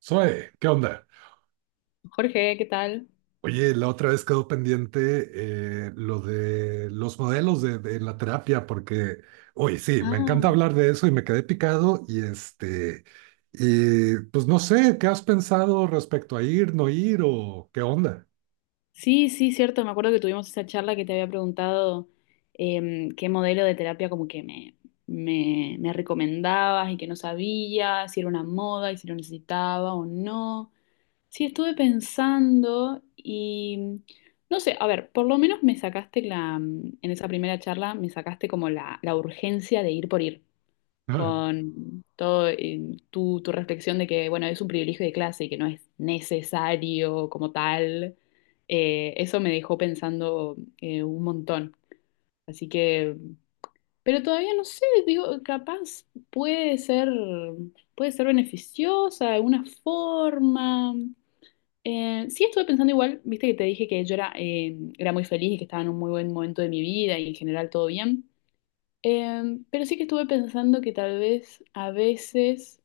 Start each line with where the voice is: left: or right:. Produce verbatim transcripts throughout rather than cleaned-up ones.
right: Zoe, ¿qué onda?
left: Jorge, ¿qué tal?
right: Oye, la otra vez quedó pendiente eh, lo de los modelos de, de la terapia, porque, oye, sí, me
left: Ah,
right: encanta hablar de eso y me quedé picado y este, y pues no sé, ¿qué has pensado respecto a ir, no ir o qué onda?
left: sí, sí, cierto. Me acuerdo que tuvimos esa charla que te había preguntado em, qué modelo de terapia como que me, me, me recomendabas y que no sabía si era una moda y si lo necesitaba o no. Sí, estuve pensando y mm, no sé, a ver, por lo menos me sacaste la, mm, en esa primera charla me sacaste como la, la urgencia de ir por ir.
right: Ah,
left: Con todo eh, tu, tu reflexión de que, bueno, es un privilegio de clase y que no es necesario como tal, eh, eso me dejó pensando eh, un montón. Así que, pero todavía no sé, digo, capaz puede ser, puede ser beneficiosa de alguna forma. Eh, sí estuve pensando igual, viste que te dije que yo era, eh, era muy feliz y que estaba en un muy buen momento de mi vida y en general todo bien. Eh, pero sí que estuve pensando que tal vez a veces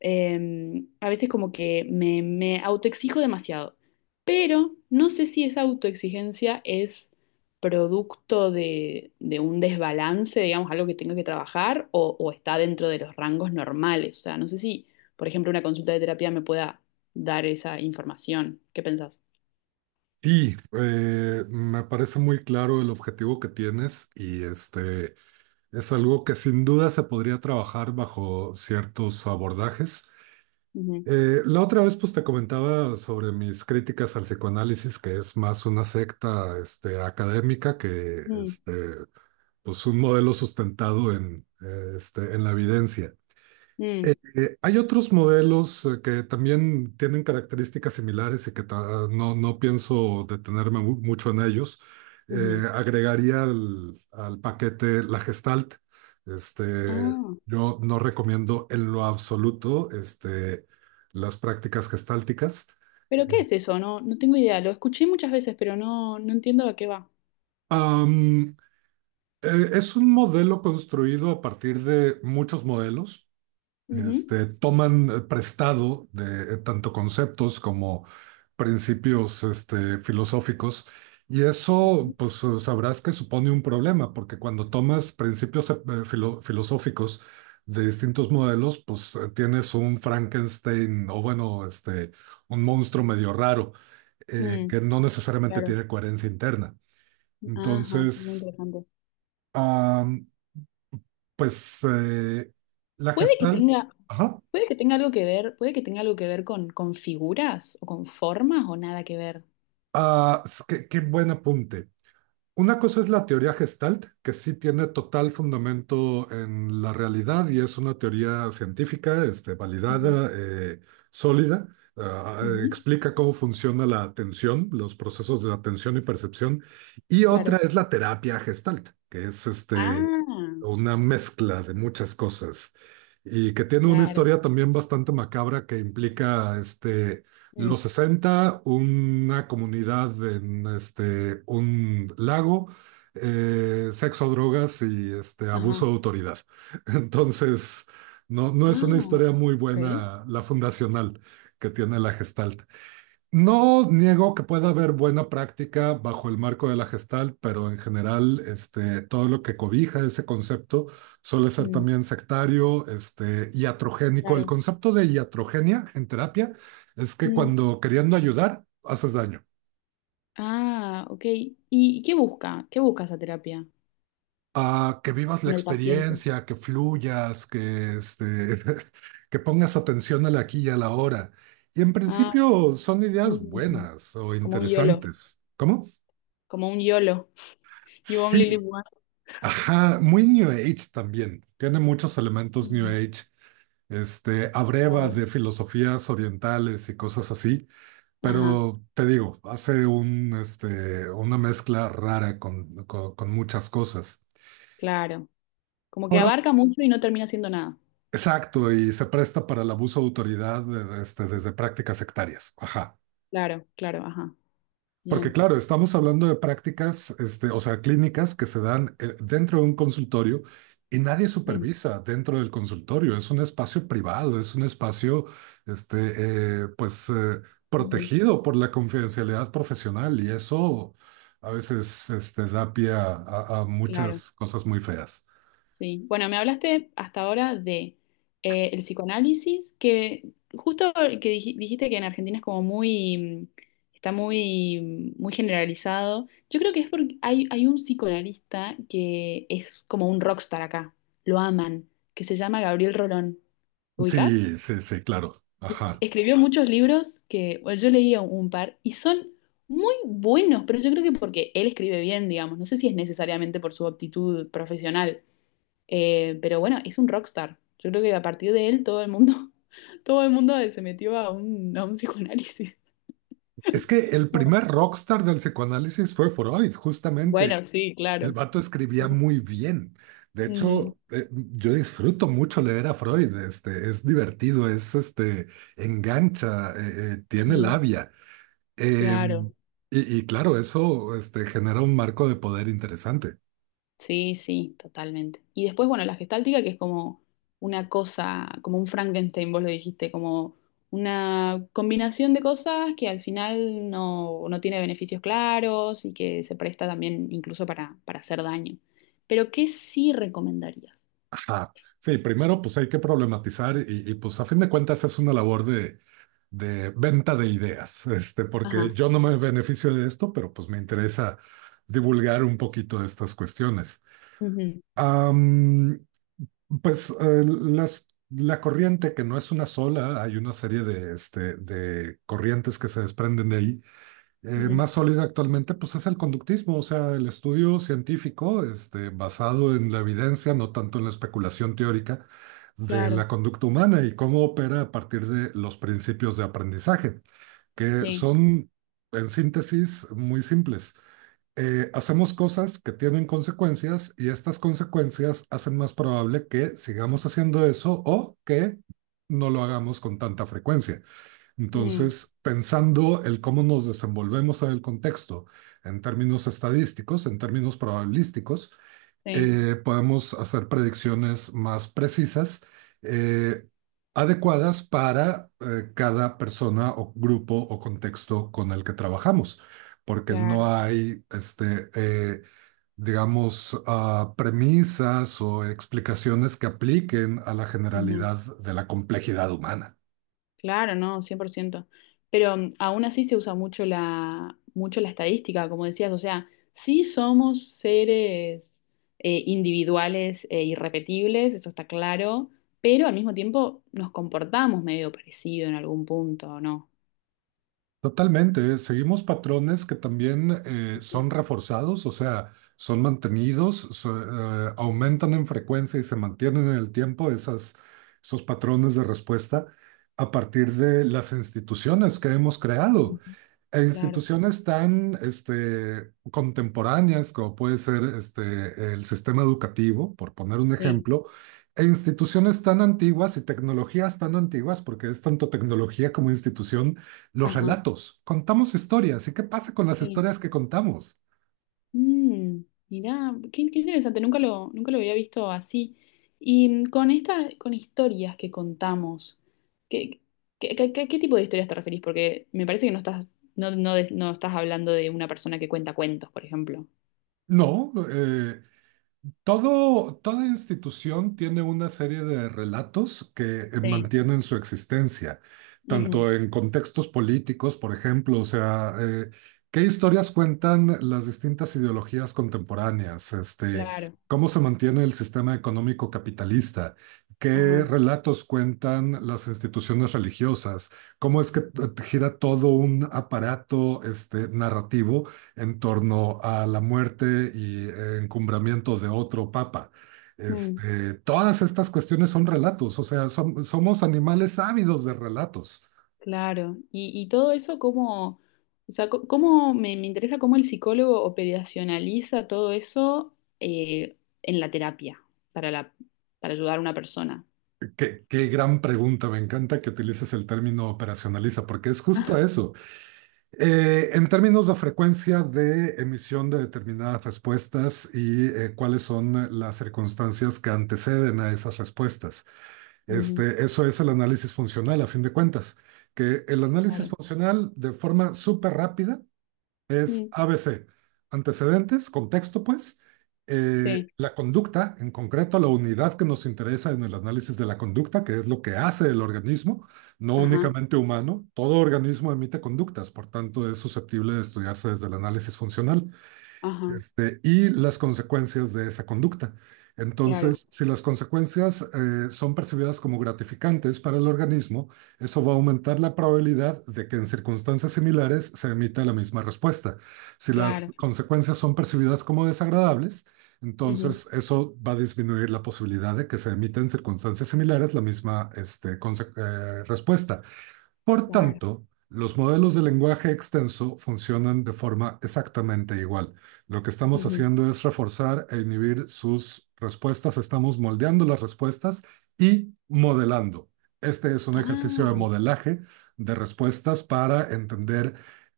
left: eh, a veces como que me, me autoexijo demasiado, pero no sé si esa autoexigencia es producto de, de un desbalance, digamos, algo que tengo que trabajar o, o está dentro de los rangos normales. O sea, no sé si, por ejemplo, una consulta de terapia me pueda dar esa información. ¿Qué pensás?
right: sí, eh, me parece muy claro el objetivo que tienes y este es algo que sin duda se podría trabajar bajo ciertos abordajes.
left: Ujú,
right: Eh, la otra vez pues te comentaba sobre mis críticas al psicoanálisis, que es más una secta este, académica que
left: mm,
right: este, pues, un modelo sustentado en, eh, este, en la evidencia. Eh,
left: mm,
right: eh, hay otros modelos eh, que también tienen características similares y que ta- no, no pienso detenerme mu- mucho en ellos. Eh,
left: ujú.
right: agregaría al, al paquete la Gestalt. Este,
left: Ah,
right: yo no recomiendo en lo absoluto este, las prácticas gestálticas.
left: pero ¿qué es eso? No, no tengo idea. Lo escuché muchas veces, pero no, no entiendo a qué va.
right: Am, eh, es un modelo construido a partir de muchos modelos.
left: Ujú,
right: Este, toman eh, prestado de eh, tanto conceptos como principios este, filosóficos y eso,
left: ujú,
right: pues eh, sabrás que supone un problema, porque cuando tomas principios eh, eh, filo- filosóficos de distintos modelos, pues eh, tienes un Frankenstein o bueno, este, un monstruo medio raro eh,
left: mm,
right: que no necesariamente
left: claro.
right: tiene coherencia interna.
left: Ajá, sí, muy
right: Entonces,
left: interesante.
right: ah, pues eh, la
left: Puede que
right: gestal...
left: tenga,
right: Ajá.
left: puede que tenga algo que ver, puede que tenga algo que ver con, con figuras o con formas o nada que ver.
right: Ah, es que- qué buen apunte. Una cosa es la teoría Gestalt, que sí tiene total fundamento en la realidad y es una teoría científica, este,
left: Ujú,
right: validada, eh, sólida. Ah, eh,
left: ujú,
right: explica cómo funciona la atención, los procesos de atención y percepción. Y otra
left: claro.
right: es la terapia Gestalt, que es este,
left: Ah,
right: una mezcla de muchas cosas y que tiene una
left: claro.
right: historia también bastante macabra que implica este
left: Mm,
right: los sesenta, una comunidad en este, un lago, eh, sexo, drogas y este,
left: ajá.
right: abuso de autoridad. Entonces, no, no es una
left: Ah,
right: historia muy
left: ok.
right: buena la fundacional que tiene la Gestalt. No niego que pueda haber buena práctica bajo el marco de la Gestalt, pero en general, este, todo lo que cobija ese concepto suele ser
left: Mm,
right: también sectario, este, iatrogénico. El
left: claro.
right: concepto de iatrogenia en terapia es que
left: Mm,
right: cuando queriendo ayudar, haces daño.
left: ah, ok. ¿Y qué busca? ¿Qué busca esa terapia
right: A que vivas la
left: con el paciente?
right: experiencia, que fluyas, que, este, que pongas atención al aquí y a la hora. Y en
left: Ah,
right: principio son ideas
left: mm,
right: buenas o
left: como un YOLO,
right: interesantes. ¿Cómo?
left: como un YOLO. You only live
right: Sí,
left: once.
right: ajá, muy New Age también. Tiene muchos elementos New
left: Mm,
right: Age. Este, abreva
left: claro.
right: de filosofías orientales y cosas así,
left: Ajá,
right: pero te digo, hace un, este, una mezcla rara con, con, con muchas cosas.
left: claro. Como que
right: Por ot-
left: abarca mucho y no termina siendo nada.
right: exacto, y se presta para el abuso de autoridad, eh, este, desde prácticas sectarias. Ajá.
left: Claro, claro, ajá.
right: Porque
left: Bien.
right: claro, estamos hablando de prácticas, este, o sea, clínicas que se dan eh, dentro de un consultorio y nadie
left: Ujú,
right: supervisa dentro del consultorio. Es un espacio privado, es un espacio, este, eh, pues, eh,
left: ujú,
right: protegido por la confidencialidad profesional y eso a veces, este, da pie a, a- a
left: claro,
right: muchas cosas muy feas.
left: sí. Bueno, me hablaste hasta ahora de eh, el psicoanálisis, que justo el que dij- dijiste que en Argentina es como muy, mm, está muy, muy generalizado. Yo creo que es porque hay, hay un psicoanalista que es como un rockstar acá, lo aman, que se llama Gabriel Rolón. ¿Lo ubicás?
right: Sí, sí, sí, claro. Ajá.
left: Escribió muchos libros que bueno, yo leía un par y son muy buenos, pero yo creo que porque él escribe bien, digamos. No sé si es necesariamente por su aptitud profesional, eh, pero bueno, es un rockstar. Yo creo que a partir de él todo el mundo, todo el mundo se metió a un, a un psicoanálisis.
right: Es que el primer rockstar del psicoanálisis fue Freud, justamente.
left: Bueno, sí,
right: El
left: claro.
right: vato
left: Sí.
right: escribía muy bien. De
left: Ujú,
right: hecho, eh, yo disfruto mucho leer a Freud. Este, es divertido, es este, engancha, eh, eh, tiene
left: ujú,
right: labia. Em,
left: claro.
right: y, y claro, eso este, genera un marco de poder interesante.
left: Sí, sí, totalmente. Y después, bueno, la gestáltica, que es como una cosa, como un Frankenstein, vos lo dijiste, como una combinación de cosas que al final no, no tiene beneficios claros y que se presta también incluso para, para hacer daño. Pero, ¿qué sí recomendarías?
right: Ajá. Sí, primero pues hay que problematizar y, y, pues a fin de cuentas es una labor de, de venta de ideas, este, porque
left: Ajá.
right: yo no me beneficio de esto, pero pues me interesa divulgar un poquito de estas cuestiones.
left: Ujú,
right: Am, Pues eh, las- la corriente, que no es una sola, hay una serie de, este, de corrientes que se desprenden de ahí. Eh,
left: ujú,
right: más sólida actualmente, pues es el conductismo, o sea, el estudio científico este, basado en la evidencia, no tanto en la especulación teórica de
left: claro,
right: la conducta humana y cómo opera a partir de los principios de aprendizaje, que
left: sí.
right: son, en síntesis, muy simples. Eh, hacemos cosas que tienen consecuencias y estas consecuencias hacen más probable que sigamos haciendo eso o que no lo hagamos con tanta frecuencia.
left: Mm,
right: Entonces, pensando el cómo nos desenvolvemos en el contexto en términos estadísticos, en términos probabilísticos,
left: sí,
right: eh, podemos hacer predicciones más precisas, eh, adecuadas para eh, cada persona o grupo o contexto con el que trabajamos, porque no
left: claro.
right: hay, este, eh, digamos, ah, premisas o explicaciones que apliquen a la generalidad de la complejidad humana.
left: Claro, no, cien por ciento. Pero mm, aún así se usa mucho la, mucho la estadística, como decías, o sea, sí somos seres eh, individuales e irrepetibles, eso está claro, pero al mismo tiempo nos comportamos medio parecido en algún punto, ¿o no?
right: Totalmente, ¿eh? Seguimos patrones que también eh,
left: Ujú.
right: son reforzados, o sea, son mantenidos, so- eh, aumentan en frecuencia y se mantienen en el tiempo esas, esos patrones de respuesta a partir de las instituciones que hemos creado. E
left: Claro,
right: instituciones tan este, contemporáneas como puede ser este, el sistema educativo, por poner un
left: sí,
right: ejemplo, e instituciones tan antiguas y tecnologías tan antiguas, porque es tanto tecnología como institución los
left: ajá,
right: relatos, contamos historias. ¿Y qué pasa con las
left: sí.
right: historias que contamos?
left: Mm, mirá, qué, qué interesante, nunca lo, nunca lo había visto así. Y mm, con esta, con historias que contamos, ¿qué, qué, qué- qué- qué tipo de historias te referís? Porque me parece que no estás, no, no, de- no estás hablando de una persona que cuenta cuentos, por ejemplo.
right: No, eh, todo, toda institución tiene una serie de relatos que eh,
left: Sí.
right: mantienen su existencia,
left: Ujú,
right: tanto en contextos políticos, por ejemplo, o sea, eh, qué historias cuentan las distintas ideologías contemporáneas, este,
left: claro.
right: cómo se mantiene el sistema económico capitalista, qué
left: Ajá.
right: relatos cuentan las instituciones religiosas, cómo es que eh, gira todo un aparato, este, narrativo en torno a la muerte y eh, encumbramiento de otro papa.
left: Mm,
right: Este, todas estas cuestiones son relatos, o sea, som- somos animales ávidos de relatos.
left: claro. Y, y todo eso, ¿cómo, o sea, co- cómo me, me interesa cómo el psicólogo operacionaliza todo eso eh, en la terapia para la, para ayudar a una persona?
right: Qué, qué gran pregunta, me encanta que utilices el término operacionaliza, porque es justo
left: Ah,
right: eso. Eh, en términos de frecuencia de emisión de determinadas respuestas y eh, cuáles son las circunstancias que anteceden a esas respuestas.
left: ujú,
right: Este, eso es el análisis funcional, a fin de cuentas, que el análisis
left: claro.
right: funcional de forma súper rápida es
left: Mm,
right: a be ce: antecedentes, contexto, pues, eh,
left: sí,
right: la conducta, en concreto la unidad que nos interesa en el análisis de la conducta, que es lo que hace el organismo, no
left: ajá,
right: únicamente humano, todo organismo emite conductas, por tanto es susceptible de estudiarse desde el análisis funcional
left: ajá,
right: este, y las consecuencias de esa conducta.
left: claro,
right: Entonces, si las consecuencias eh, son percibidas como gratificantes para el organismo, eso va a aumentar la probabilidad de que en circunstancias similares se emita la misma respuesta. Si
left: claro,
right: las consecuencias son percibidas como desagradables,
left: ujú,
right: entonces eso va a disminuir la posibilidad de que se emita en circunstancias similares la misma este, conse- eh, respuesta. Por
left: claro.
right: tanto, los modelos de lenguaje extenso funcionan de forma exactamente igual. Lo que estamos
left: Ujú.
right: haciendo es reforzar e inhibir sus respuestas, estamos moldeando las respuestas y modelando. Este es un ejercicio de
left: Ah,
right: modelaje de respuestas para entender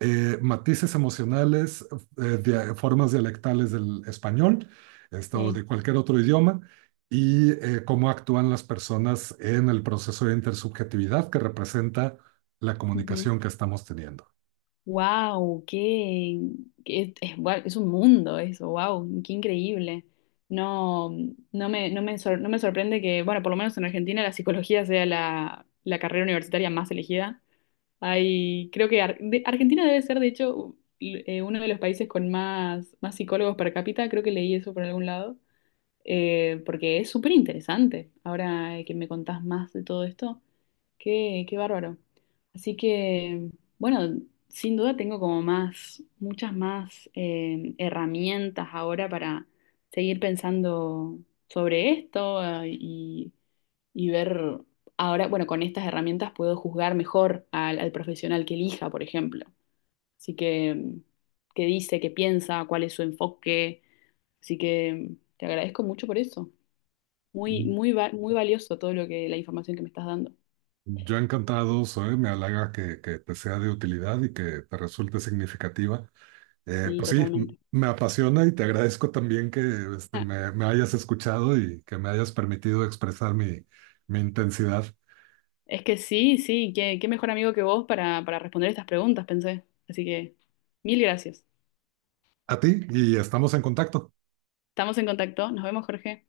right: eh, matices emocionales, eh, dia- formas dialectales del español, esto o
left: sí.
right: de cualquier otro idioma y eh, cómo actúan las personas en el proceso de intersubjetividad que representa la comunicación que estamos teniendo.
left: Wow, qué, qué- es, es- guau, es un mundo eso, wow, qué increíble. No, no me, no me, sor- no me sorprende que, bueno, por lo menos en Argentina la psicología sea la, la carrera universitaria más elegida. Hay, creo que Ar- de- Argentina debe ser, de hecho, u- eh, uno de los países con más, más psicólogos per cápita, creo que leí eso por algún lado. Eh, porque es súper interesante. Ahora eh, que me contás más de todo esto, qué, qué bárbaro. Así que, bueno, sin duda tengo como más, muchas más eh, herramientas ahora para seguir pensando sobre esto eh, y, y ver, ahora, bueno, con estas herramientas puedo juzgar mejor al, al profesional que elija, por ejemplo. Así que, qué dice, qué piensa, cuál es su enfoque. Así que te agradezco mucho por eso. Muy, muy, va- muy valioso todo lo que, la información que me estás dando.
right: Yo encantado soy, me halaga que, que te sea de utilidad y que te resulte significativa. Eh,
left: Sí,
right: pues sí,
left: totalmente.
right: me apasiona y te agradezco también que este,
left: Ah,
right: me, me hayas escuchado y que me hayas permitido expresar mi, mi intensidad
left: es que sí, sí, qué, qué mejor amigo que vos para, para responder estas preguntas, pensé. Así que, mil gracias.
right: a ti y estamos en contacto.
left: Estamos en contacto. Nos vemos, Jorge.